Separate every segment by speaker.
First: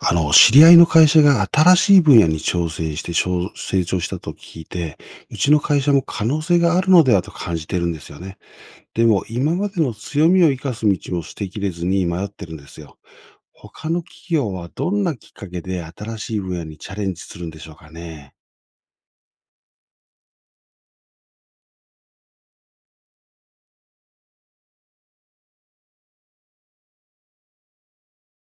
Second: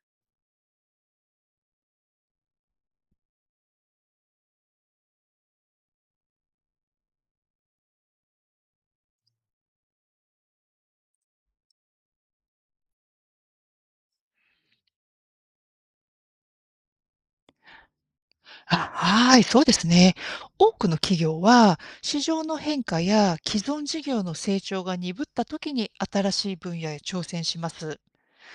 Speaker 1: 知り合いの会社が新しい分野に挑戦してしょう成長したと聞いて、うちの会社も可能性があるのではと感じてるんですよね。でも、今までの強みを生かす道も捨てきれずに迷ってるんですよ。他の企業はどんなきっかけで新しい分野にチャレンジするんでしょうかね。
Speaker 2: あ、はい、そうですね。多くの企業は、市場の変化や既存事業の成長が鈍った時に新しい分野へ挑戦します。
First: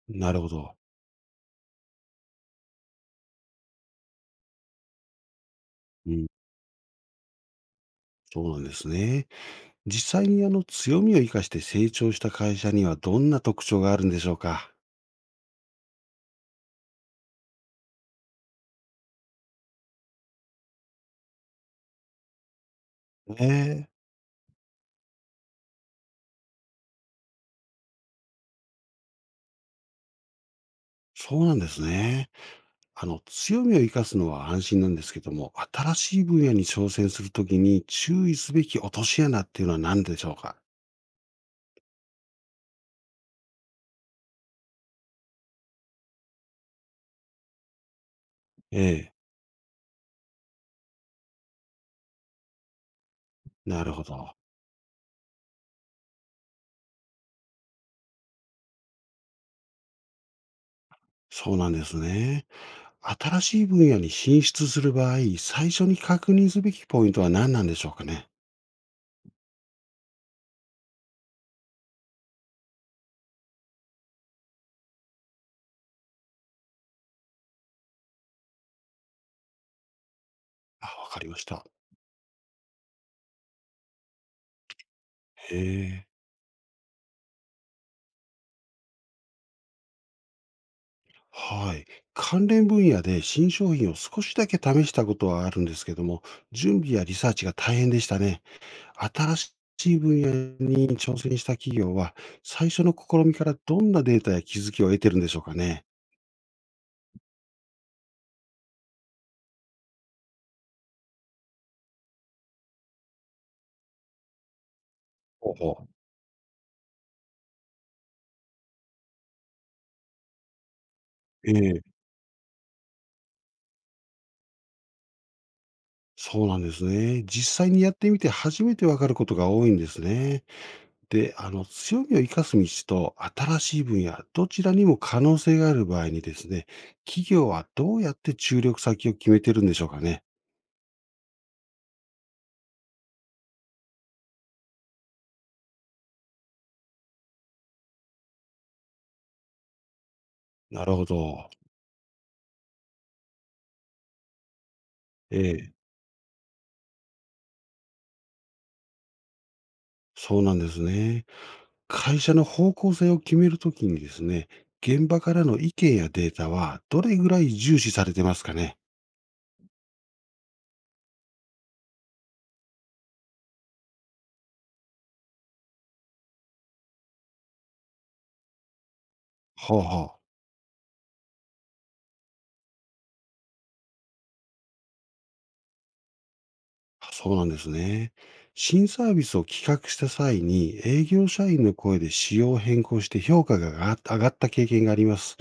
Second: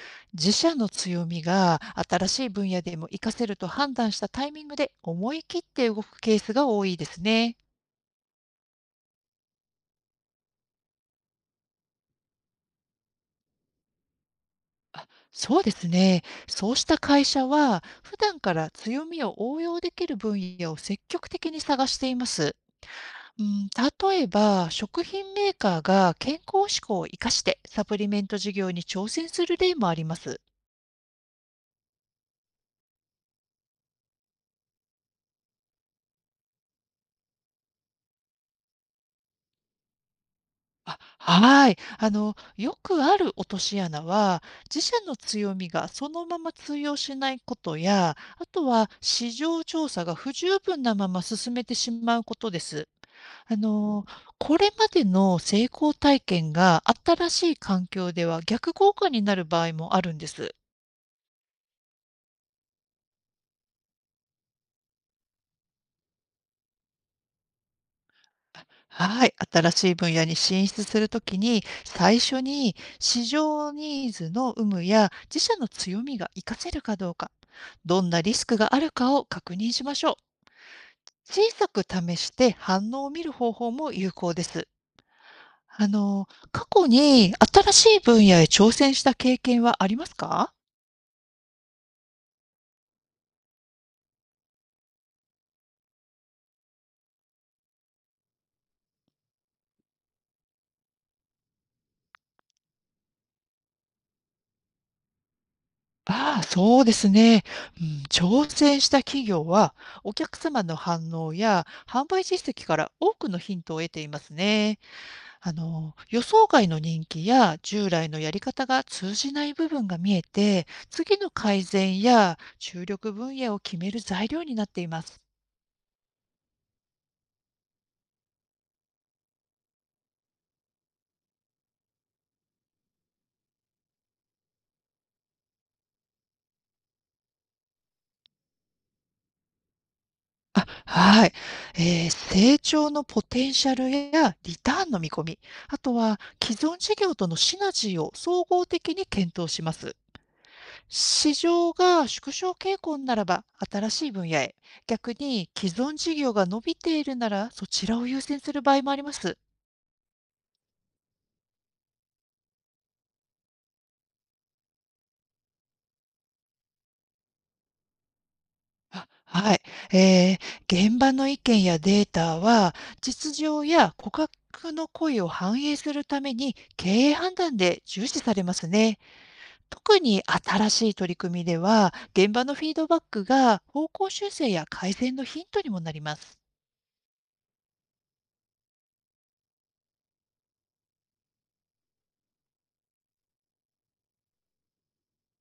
Speaker 1: なるほ
Speaker 2: 自社
Speaker 1: ど。
Speaker 2: の強みが新しい分野でも活かせると判断したタイミングで思い切って動
Speaker 1: う
Speaker 2: く
Speaker 1: ん、
Speaker 2: ケースが多いですね。
Speaker 1: そうなんですね。実際に強みを生かして成長した会社にはどんな特徴があるんでしょうか。
Speaker 2: そうですね。そうした会社は、普段から強みを応用できる分野を積極的に探しています。う
Speaker 1: え
Speaker 2: ん、
Speaker 1: え、
Speaker 2: 例えば、食品メーカーが健康志向を生かしてサプリメント事業に挑戦する例もあります。
Speaker 1: そうなんですね。強みを生かすのは安心なんですけども、新しい分野に挑戦するときに注意すべき落とし穴っていうのは何でしょうか。
Speaker 2: あ、はい。あの、よくある落とし穴は、自社の強みがそのまま通用しないことや、あと
Speaker 1: え
Speaker 2: は
Speaker 1: え、
Speaker 2: 市場調査が不十分なまま進めてしまうことです。あ
Speaker 1: なるほ
Speaker 2: の、
Speaker 1: ど。
Speaker 2: これまでの成功体験が新しい環境では逆効果になる場合もあるんです。
Speaker 1: そうなんですね。新しい分野に進出する場合、最初に確認すべきポイントは何なんでしょうかね。
Speaker 2: はい。新しい分野に進出するときに、最初に市場ニーズの有無や自社の強みが活かせるかどうか、どんなリスクがあるかを確認しましょう。
Speaker 1: あ、わかりまし
Speaker 2: 小
Speaker 1: た。
Speaker 2: さく試して反応を見る方法も有効です。
Speaker 1: へ
Speaker 2: あ
Speaker 1: え。
Speaker 2: の、過去に新しい分野へ挑戦した経験はありますか？
Speaker 1: はい。関連分野で新商品を少しだけ試したことはあるんですけども、準備やリサーチが大変でしたね。新しい分野に挑戦した企業は、最初の試みからどんなデータや気づきを得てるんでしょうかね。
Speaker 2: ああ、そうですね。うん、挑戦した企業は、お客様の反応や販売実績から多くのヒントを得ていますね。
Speaker 1: ほ
Speaker 2: あ
Speaker 1: うほう。
Speaker 2: の、予想外の人気や従来のやり方が通じない部分が見えて、次の
Speaker 1: え
Speaker 2: 改
Speaker 1: え、
Speaker 2: 善や注力分野を決める材料になっています。
Speaker 1: そうなんですね。実際にやってみて初めてわかることが多いんですね。で、強みを生かす道と新しい分野、どちらにも可能性がある場合にですね、企業はどうやって注力先を決めてるんでしょうかね。
Speaker 2: はい。えー成長のポテンシャルやリターンの見込み、あとは既存事業とのシナジーを総合的に検討します。
Speaker 1: なるほ
Speaker 2: 市
Speaker 1: ど。
Speaker 2: 場が縮小傾向ならば新しい分野へ、逆
Speaker 1: え
Speaker 2: に既
Speaker 1: え、
Speaker 2: 存事業が伸びているならそちらを優先する場合もあります。
Speaker 1: そうなんですね。会社の方向性を決めるときにですね、現場からの意見やデータはどれぐらい重視されてますかね。
Speaker 2: はい。えー、現場の意見やデータは実情や顧客の声を反映するために経営判断で重視されますね。
Speaker 1: はあ
Speaker 2: 特
Speaker 1: は
Speaker 2: に新しい取り組みでは現場のフィードバックが方向修正や改善のヒントにもなります。
Speaker 1: あ。そうなんですね。新サービスを企画した際に営業社員の声で仕様を変更して評価が上がった経験があります。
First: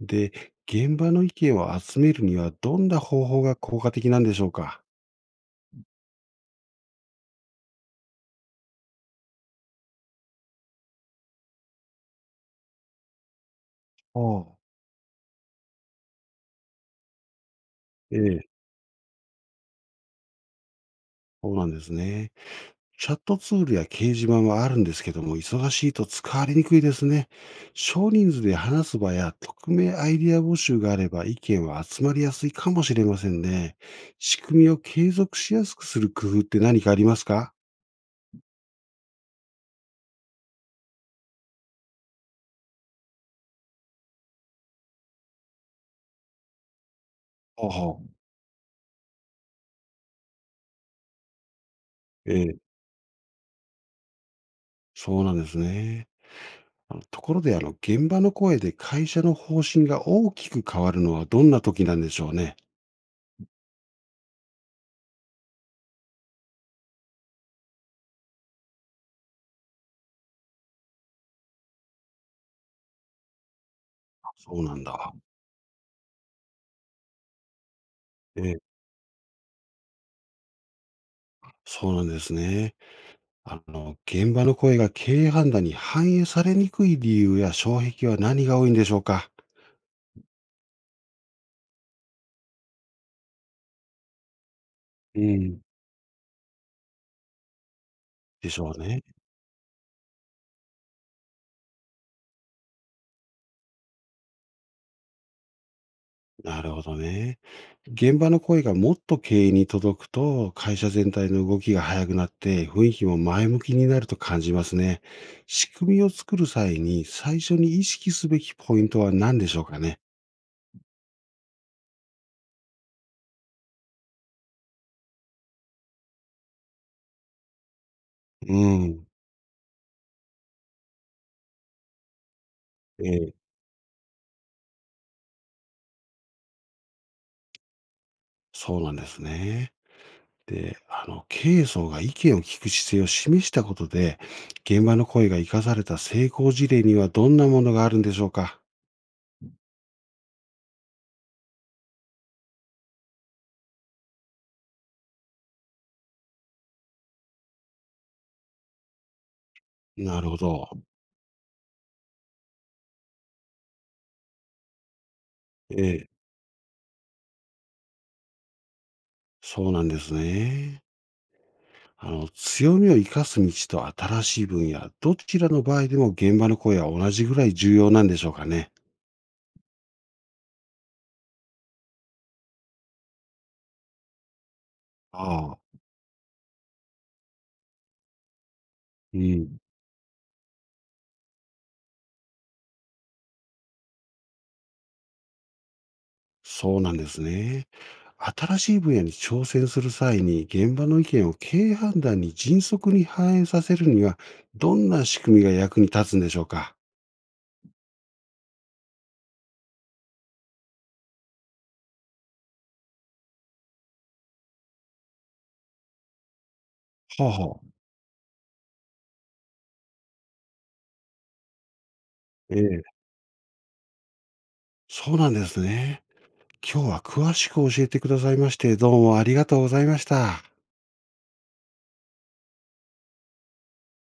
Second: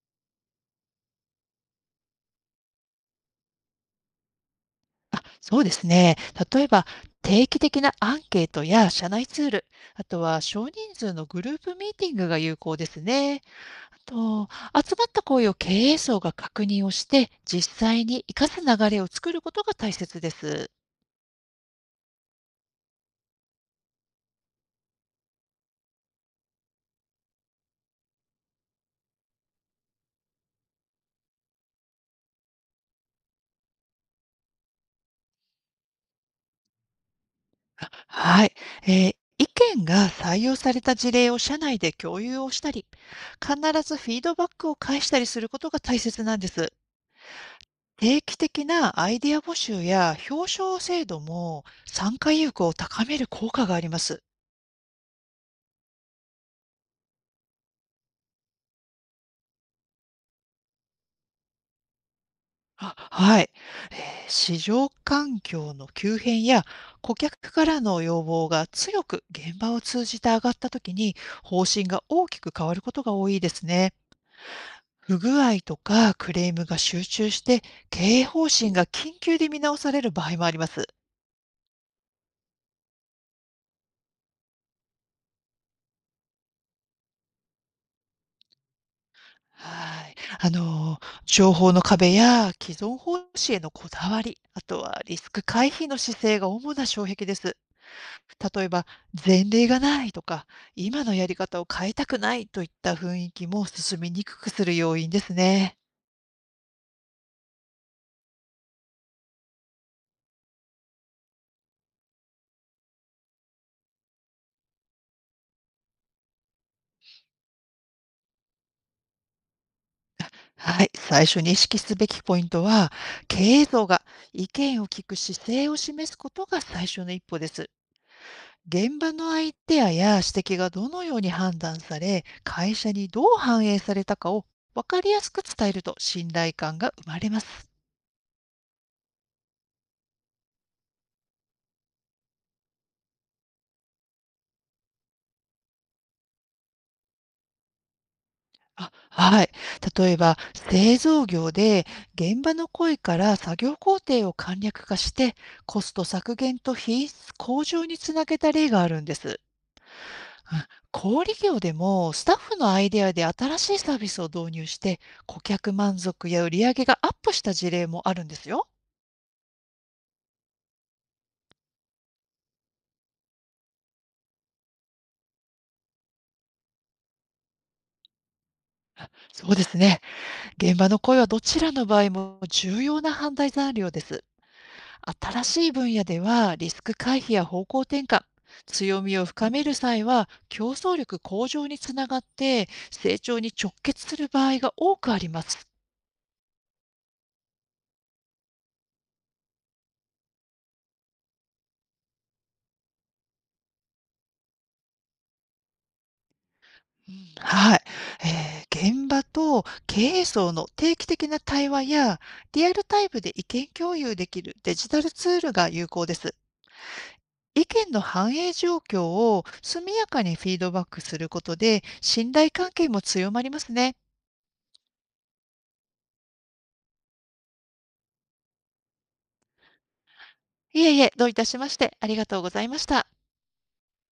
Speaker 1: で、現場の意見を集めるにはどんな方法が効果的なんでしょうか。
Speaker 2: あ、そうですね。例えば、定期的なアンケートや社内ツール、あとは少人数のグループミーティングが有効ですね。あ
Speaker 1: ほ
Speaker 2: と、集まった声を経営層が確認をして、実際
Speaker 1: う、え
Speaker 2: に
Speaker 1: え、
Speaker 2: 活かす流れを作ることが大切です。
Speaker 1: そうなんですね。チャットツールや掲示板はあるんですけども、忙しいと使われにくいですね。少人数で話す場や匿名アイデア募集があれば意見は集まりやすいかもしれませんね。仕組みを継続しやすくする工夫って何かありますか。
Speaker 2: はい。意見が採用された事例を社内で共有をしたり、必ずフィードバックを返したりすることが大切なんです。
Speaker 1: ほうほう。
Speaker 2: 定期的なアイデア募集や表彰制度も参加
Speaker 1: え
Speaker 2: 意
Speaker 1: え、
Speaker 2: 欲を高める効果があります。
Speaker 1: そうなんですね。あのところで、現場の声で会社の方針が大きく変わるのはどんな時なんでしょうね。
Speaker 2: あ、はい。えー市場環境の急変や顧客からの要望が強く現場を通じて上がった時に方針が大きく変わることが多いですね。
Speaker 1: そうなんだ。
Speaker 2: 不具合とかクレームが集中して経営
Speaker 1: え
Speaker 2: 方
Speaker 1: え、
Speaker 2: 針が緊急で見直される場合もあります。
Speaker 1: そうなんですね。現場の声が経営判断に反映されにくい理由や障壁は何が多いんでしょうか。
Speaker 2: はい。あの、情報の壁や既存方針へのこだわり、あとはリ
Speaker 1: う
Speaker 2: スク
Speaker 1: ん。
Speaker 2: 回避の姿勢が主な障壁です。
Speaker 1: でし
Speaker 2: 例え
Speaker 1: ょう
Speaker 2: ば、
Speaker 1: ね。
Speaker 2: 前例がないとか、今のやり方を変えたくないといった雰囲気も進みにくくする要因ですね。
Speaker 1: なるほどね。現場の声がもっと経営に届くと、会社全体の動きが早くなって、雰囲気も前向きになると感じますね。仕組みを作る際に最初に意識すべきポイントは何でしょうかね。
Speaker 2: はい。最初に意識すべきポイントは、経営層が意見を聞く姿勢を示すことが最初の一歩です。
Speaker 1: う
Speaker 2: 現
Speaker 1: ん。
Speaker 2: 場のアイデアや指摘がどのように判断され、会社
Speaker 1: え
Speaker 2: にどう
Speaker 1: え、
Speaker 2: 反映されたかを分かりやすく伝えると信頼感が生まれます。
Speaker 1: そうなんですね。で、経営層が意見を聞く姿勢を示したことで、現場の声が生かされた成功事例にはどんなものがあるんでしょうか？
Speaker 2: あ、はい。例えば、製造業で現場の声から作業工程を簡略化して、コスト削減と品質向上につなげた例があるんです。
Speaker 1: なるほ
Speaker 2: あ、
Speaker 1: ど。
Speaker 2: 小売業でもスタッフのアイデアで新しいサービスを導入して顧客
Speaker 1: え
Speaker 2: 満
Speaker 1: え、
Speaker 2: 足や売り上げがアップした事例もあるんですよ。
Speaker 1: そうなんですね。強みを生かす道と新しい分野、どちらの場合でも現場の声は同じぐらい重要なんでしょうかね？
Speaker 2: そうですね。現場の声はどちらの場合も重要な判断材料です。新し
Speaker 1: ああ、
Speaker 2: い分野ではリスク回避や方向転換、強
Speaker 1: う
Speaker 2: みを深
Speaker 1: ん。
Speaker 2: める際は競争力向上につながって成長に直結する場合が多くあります。
Speaker 1: そうなんですね。新しい分野に挑戦する際に、現場の意見を経営判断に迅速に反映させるには、どんな仕組みが役に立つんでしょうか？
Speaker 2: はい、現場と経営層の定期的な対話やリアルタイムで意見共有できるデジタルツールが有効です。
Speaker 1: はあはあ。
Speaker 2: 意見の反映状況を速やかにフィードバックすることで、信頼
Speaker 1: え
Speaker 2: 関
Speaker 1: え、
Speaker 2: 係も強まりますね。
Speaker 1: そうなんですね。今日は詳しく教えてくださいまして、どうもありがとうございました。
Speaker 2: いえいえ、どういたしまして、ありがとうございました。